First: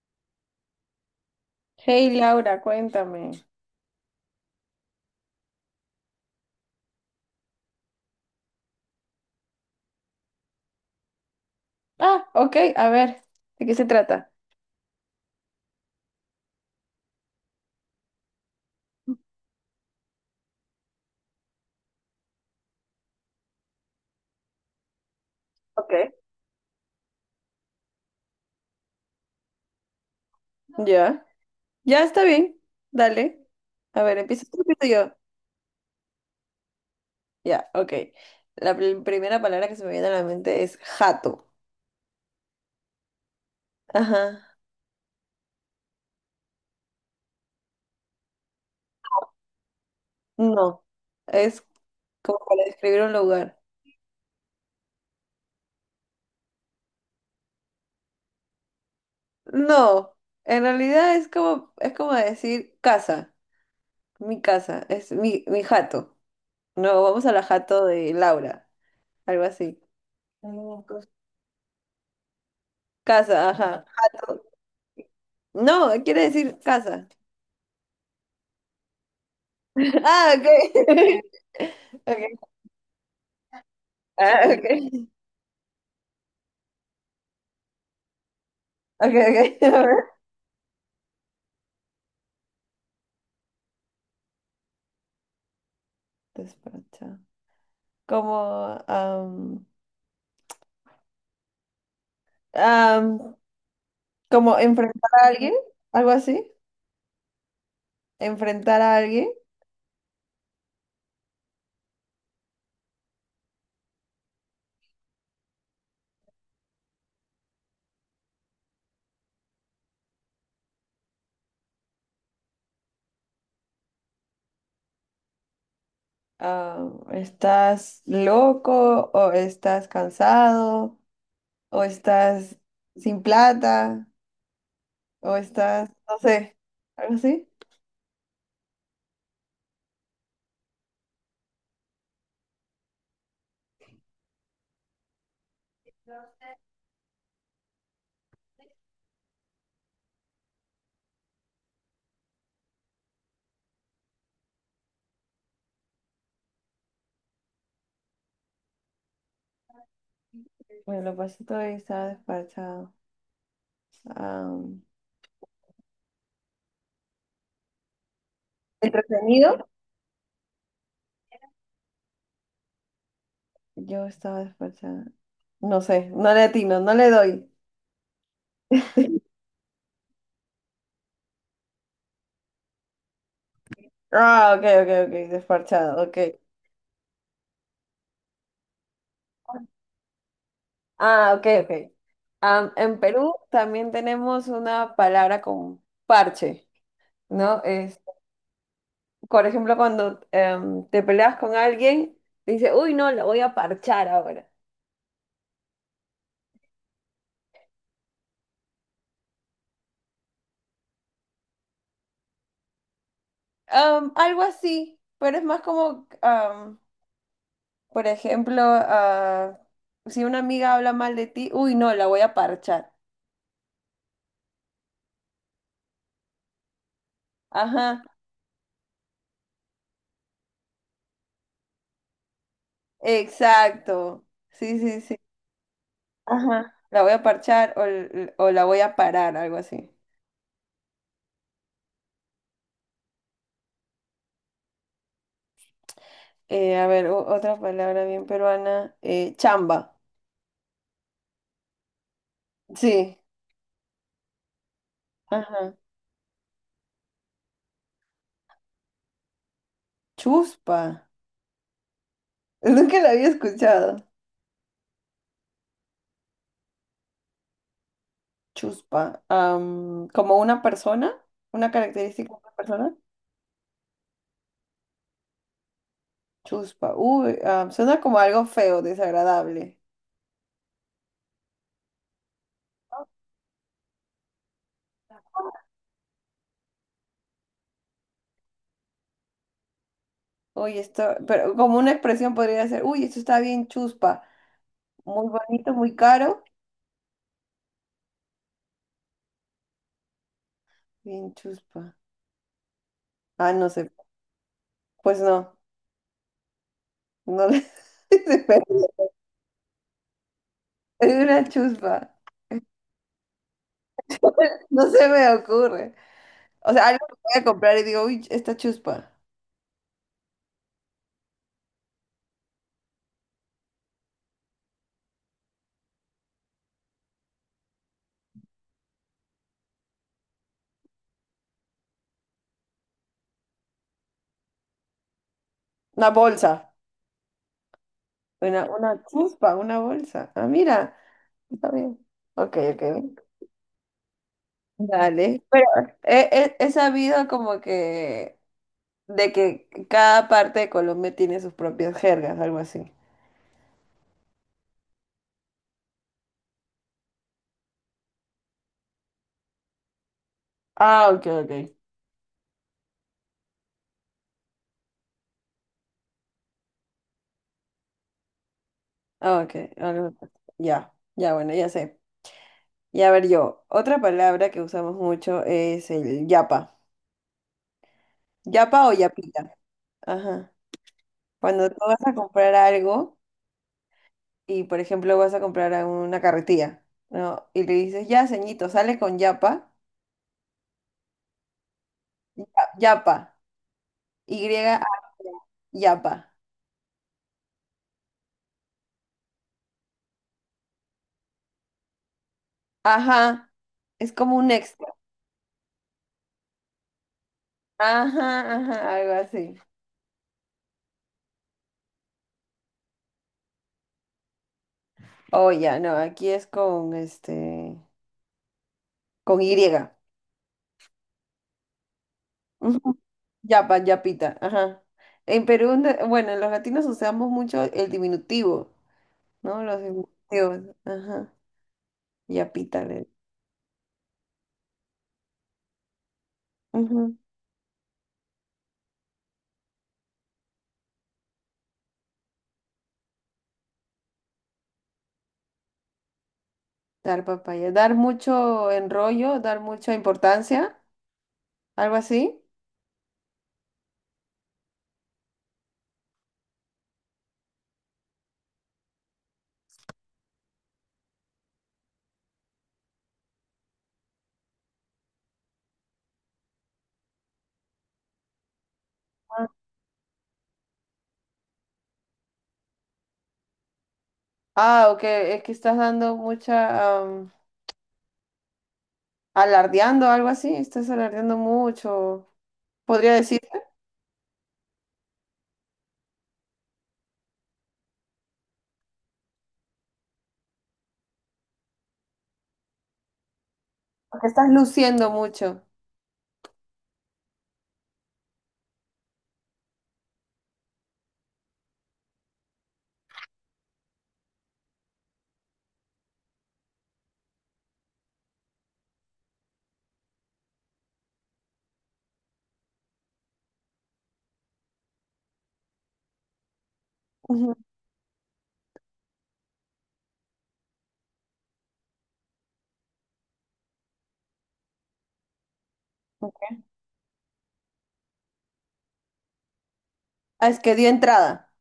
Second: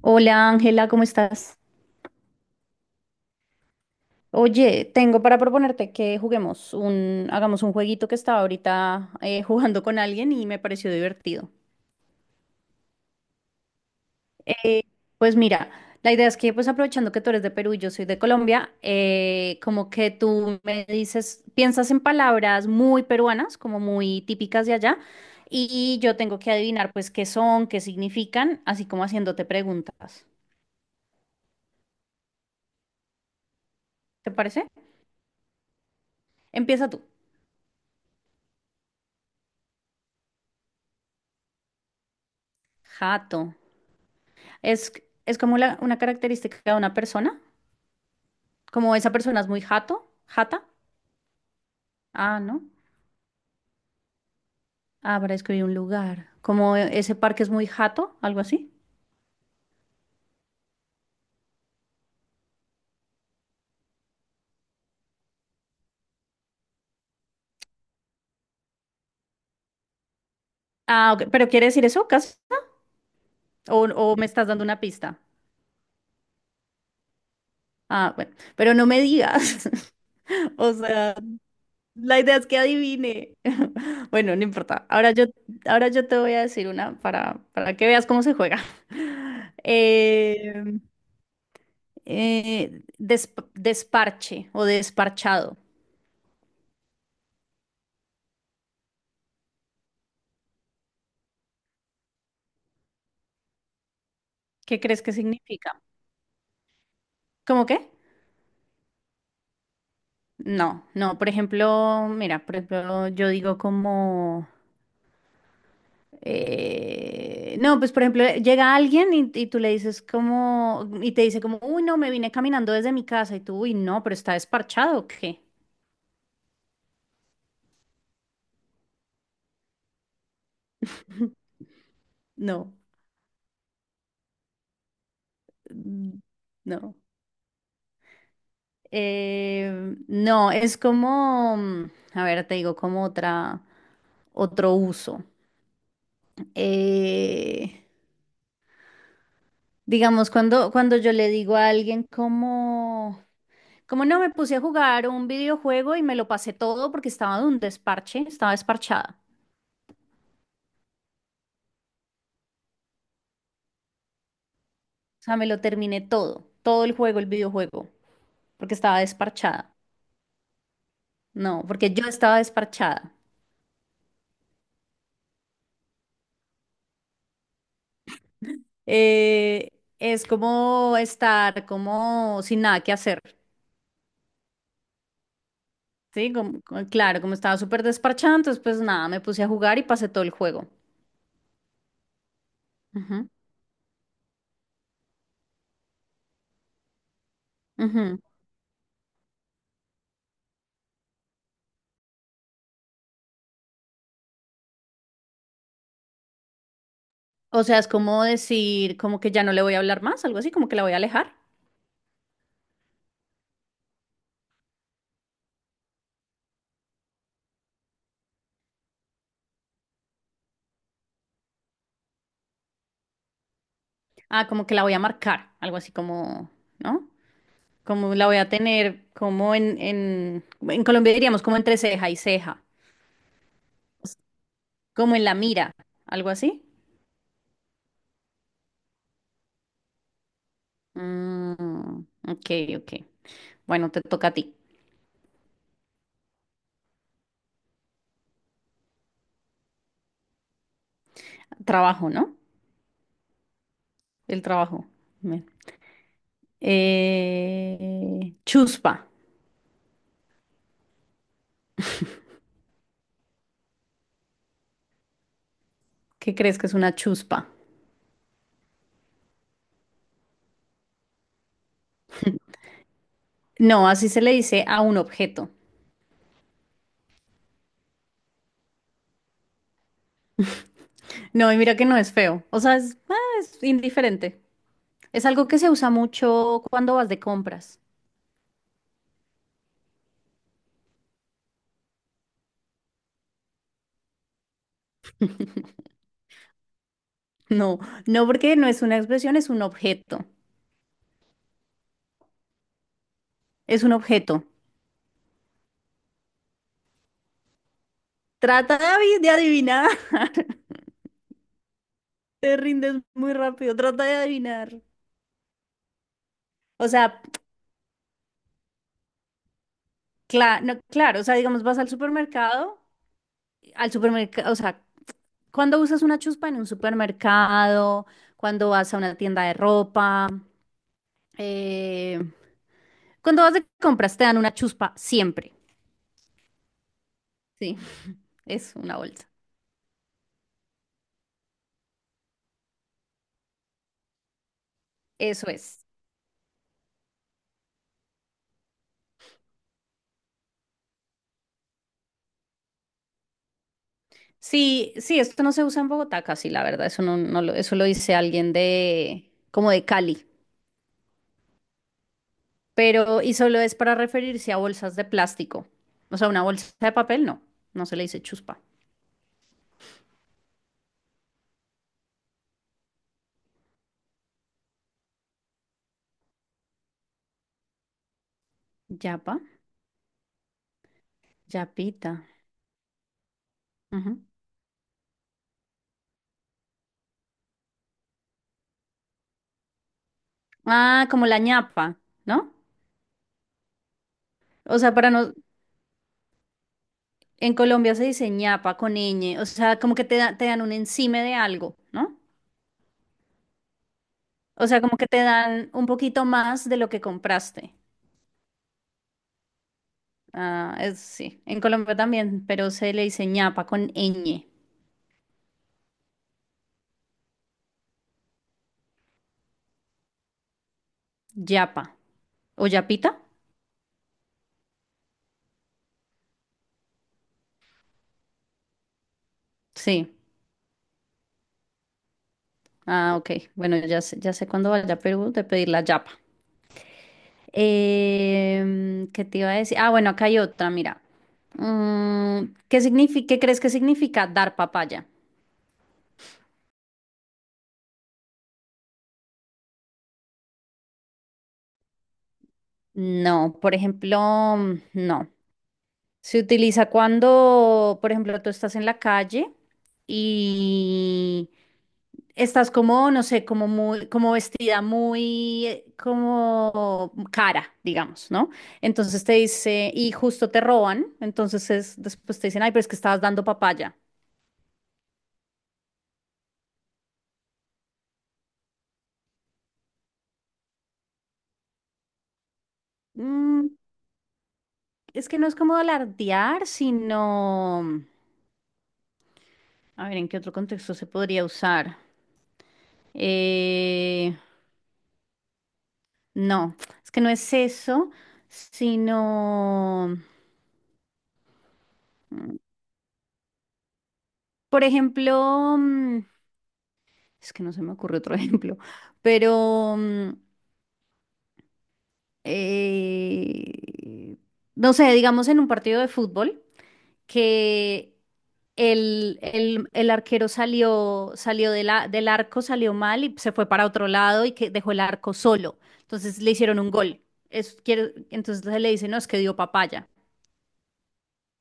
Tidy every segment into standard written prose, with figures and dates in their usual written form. Hola Ángela, ¿cómo estás? Hey Laura, cuéntame. Oye, tengo para proponerte que juguemos hagamos un jueguito que estaba ahorita jugando con alguien y me pareció divertido. Ah, ok, a ver, ¿de qué se trata? Eh, pues mira, la idea es que pues aprovechando que tú eres de Perú y yo soy de Colombia, como que tú me dices, piensas en palabras muy peruanas, como muy típicas de allá, Ok. y yo tengo que adivinar pues qué son, qué significan, así como haciéndote preguntas. Ya, ya está bien, dale. A ver, ¿Te empieza tú, parece? empiezo yo. Empieza tú. Ya, ok. La primera palabra que se me viene a la mente es jato. Jato. Ajá. Es, es como una característica de una persona. Como esa persona es muy jato, jata. No, es Ah, como para no. describir un lugar. Ah, para escribir un lugar. Como ese parque es muy jato, algo así. No, en realidad es como decir casa, mi casa, es mi jato. No, vamos a la jato de Laura, algo así. Mm, cos- Ah, ok. ¿Pero quiere decir eso, casa? Casa, ajá. O me estás dando una pista? No, quiere decir casa. Ah, bueno. Pero no me digas. Ah, ok. O sea, la Ok. idea es que adivine. Bueno, no Ah, importa. ok. Ahora yo te voy a decir para que veas cómo se juega. Ok, ok. A ver. Eh, desparche o desparchado. Despacha. Como, am, am, como ¿Qué crees enfrentar que a alguien, significa? algo así. ¿Cómo qué? Enfrentar a alguien. No, no, por ejemplo, mira, por ejemplo, yo digo como, no, pues por ejemplo, llega alguien y tú le dices como, y te dice como, uy, no, me vine caminando desde mi casa y tú, uy, no, pero está desparchado, ¿o ¿qué? ¿Estás loco o estás cansado o estás No, sin plata o estás, no mm, sé, no. algo así? No, es como, a ver, te digo como otra, otro uso. Eh, Digamos, cuando yo le digo a alguien como, como no me puse a jugar un videojuego y me lo pasé todo porque estaba de un desparche, estaba desparchada. Bueno, lo pasé todo y estaba despachado. Am, O sea, me lo terminé todo, todo el juego, el videojuego, porque estaba ¿entretenido? desparchada. No, porque yo estaba desparchada. Yo estaba desparchada. No sé, no le atino, no le doy. Eh, es como estar como sin nada que hacer, Ah, ok, ok, ok, desparchado, ok. ¿sí? Claro, como estaba súper desparchada, entonces pues nada, me puse a jugar y pasé todo el juego. Ah, ok, ok. Am, en Ujú, Perú también tenemos una palabra con parche, ¿no? Es, ujú. por ejemplo, cuando te peleas con alguien, dice, uy, no, la voy a parchar ahora. O sea, es como decir, como que ya no le voy a hablar más, algo así, como que la voy a alejar. Algo así, pero es más como, por ejemplo, ah, si una amiga habla mal de ti, uy, no, la voy a parchar. Ah, como que la voy a marcar, algo así como, ¿no? Ajá. Como la voy a tener, como en Colombia diríamos, como entre ceja y ceja, Exacto. Sí, sí, como sí. en la mira, algo así. Ajá. La voy a parchar o o la voy a parar, algo así. Mm, ok, ok. Bueno, te toca a ti. A ver, otra palabra bien peruana. Eh, chamba. Trabajo, ¿no? Sí. El trabajo. Bien. Ajá. Chuspa. Chuspa. Nunca la había escuchado. ¿Qué crees que es una chuspa? Chuspa. Am, como una persona, una característica de una persona. No, así se le dice a un objeto. Chuspa. Uy, am, suena como algo feo, desagradable. No, y mira que no es feo. O sea, es, ah, es indiferente. Es algo que se usa mucho cuando vas de compras. Uy, esto, pero como una expresión podría ser, uy, esto está bien chuspa. Muy bonito, muy caro. No, no porque no es una expresión, es un objeto. Bien chuspa. Ah, no Es sé, un objeto. pues no, no le- se Trata de me- de adivinar. es una chuspa, Te rindes muy rápido. Trata de adivinar. no se me ocurre. O sea, O algo que sea, voy a comprar y digo, uy, esta chuspa, no, claro, o sea, digamos, al supermercado, o sea, cuando usas una chuspa en un supermercado, cuando vas a una tienda de ropa, eh, cuando vas de compras te dan una chuspa siempre. una bolsa, Sí. Es una una bolsa. chuspa, una bolsa. Ah, mira, está bien. Ok, ok, dale. Eso Pero es. He sabido como de que cada parte de Colombia tiene sus propias jergas, algo así. Sí, sí, esto no se usa en Bogotá casi, la verdad. Eso no, no lo, eso lo dice alguien de, como de Cali. Ah, ok, ok. Pero, y solo es para referirse a bolsas de plástico. O sea, una bolsa de papel no. No se le dice chuspa. Ah, ok, ya, ya, bueno, ya sé. Y a ver yo, otra palabra que usamos mucho es el yapa. Yapa o Yapa, yapita. Ajá. Cuando tú vas a yapita. comprar algo Ujú. y, por ejemplo, vas a comprar a una carretilla, ¿no? Y le dices, ya, ceñito, sale con yapa. Ah, como la ñapa, ¿no? Ya- Yapa. O Y-A. sea, para no, Yapa. en Colombia se dice ñapa con ñ. O sea, como que te dan un encime de algo, ¿no? Ajá. Es como un O sea, extra. como que te dan un poquito más de lo que compraste. Ajá, ajá, algo así. Ah, es, sí, en Colombia también, pero se le dice ñapa con ñ, Oh ya, no, aquí es con este, con Y. yapa. ¿O Ujú. yapita? Yapa, yapita, ajá. En Perú, bueno, los latinos usamos mucho el diminutivo, ¿no? Los Sí. diminutivos, ajá. Yapita, le- Ah, ok. Bueno, ya sé cuándo vaya a Perú de pedir la yapa. ujú. ¿Qué te iba a decir? Ah, bueno, acá hay otra, mira. Mm, ¿qué significa, qué crees que significa dar papaya? Dar papaya. Dar mucho enrollo, dar mucha importancia, algo así. No, por ejemplo, no. Se utiliza cuando, por ejemplo, tú estás en la calle y estás como, no sé, como muy, como vestida muy, como cara, digamos, ¿no? Entonces te Ah, dice, y justo te roban, entonces después te dicen, ay, pero es que estabas dando papaya. ah, ok, es que estás dando mucha, am, alardeando, algo así. Estás alardeando mucho. Podría decir, Mm, es que no es como alardear, sino, a ver, ¿en qué otro contexto se podría usar? porque Eh, estás luciendo mucho. no, es que no es eso, sino... Por ejemplo, es que no se me ocurre otro ejemplo, pero eh, no sé, digamos en un partido de fútbol Ujú. que el arquero salió, salió de del arco, salió mal y se fue para otro lado y que dejó el arco solo. Entonces le hicieron un gol. Entonces le dice, no, es que dio papaya. Ah, es que dio entrada.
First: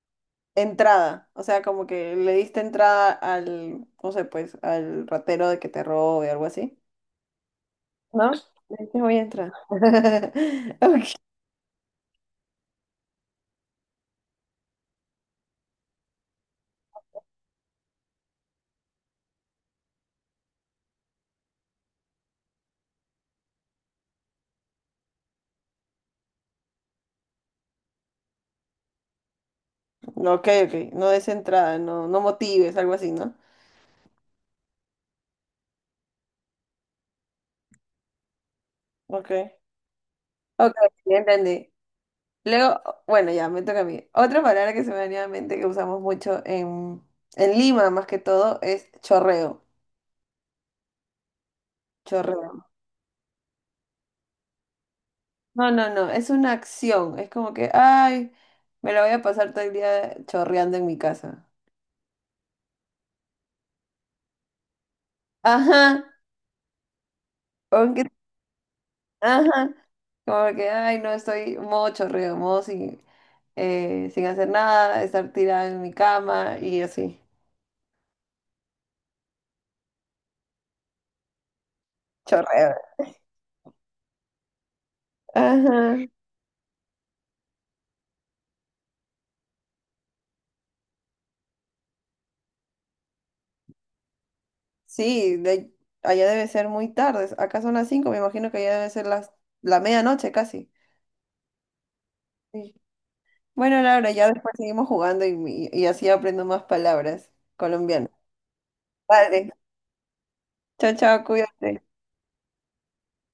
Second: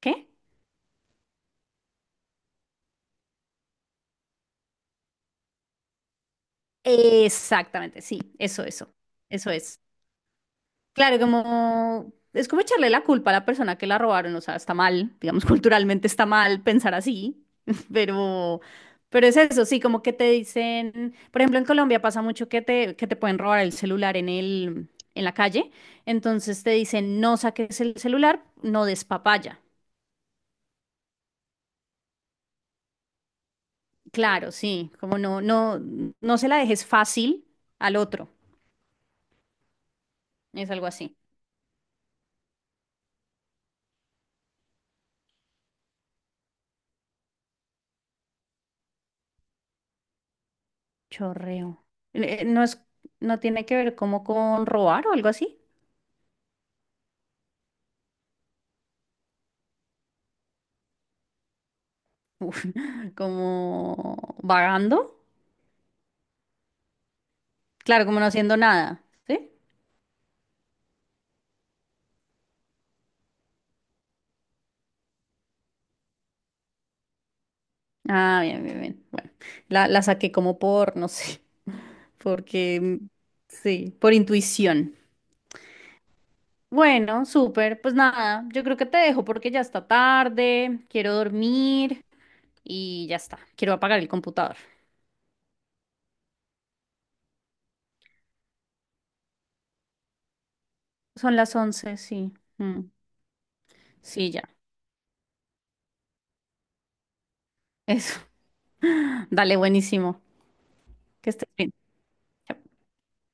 ¿Qué? Entrada, o sea, como que le diste entrada al, no sé, pues, al ratero de que te robe, algo así. Exactamente, sí, ¿No? eso, Le eso, diste, voy a eso entrar. es. Ok, Claro, como es como echarle la culpa a la persona que la robaron, o sea, está mal, digamos, culturalmente está mal pensar así, pero, pero es eso, sí, como que te dicen, por ejemplo, en Colombia pasa mucho que te pueden robar el celular en el, en la calle, entonces te dicen, no saques el celular, no des papaya. ok, ok, no des entrada, no, no motives, algo así, ¿no? Claro, sí, como no, no, no se la dejes fácil al otro, Ok, es ok, algo así. ya entendí. Luego, bueno, ya, me toca a mí. Otra palabra que se me venía a la mente que usamos mucho en Lima, más que todo, es chorreo. Chorreo. Chorreo. No es, no tiene que ver como con robar o algo así. No, no, no, es una acción. Es como que, ay, me la voy a pasar todo el día chorreando en mi casa. Uf, como vagando, Ajá, claro, aunque, como no haciendo nada, ¿sí? ajá, como que, ay, no, estoy modo chorreo, modo sin, sin hacer nada, estar tirada en mi cama y así, Ah, bien, bien, bien. Bueno, la saqué como por, no sé, chorreo. porque sí, por intuición. Ajá, Bueno, súper, pues nada, yo creo que te dejo porque ya está tarde, quiero dormir y ya está, quiero apagar el computador. sí, de, allá debe ser muy tarde, acá son las 5, me imagino que allá debe ser las, la medianoche casi. Son las 11 sí. Sí. Mm, Bueno, Laura, ya sí, ya, después seguimos jugando y así aprendo más palabras colombianas. eso. Vale, Dale, buenísimo. chao, chao, Que estés bien. cuídate. Chao.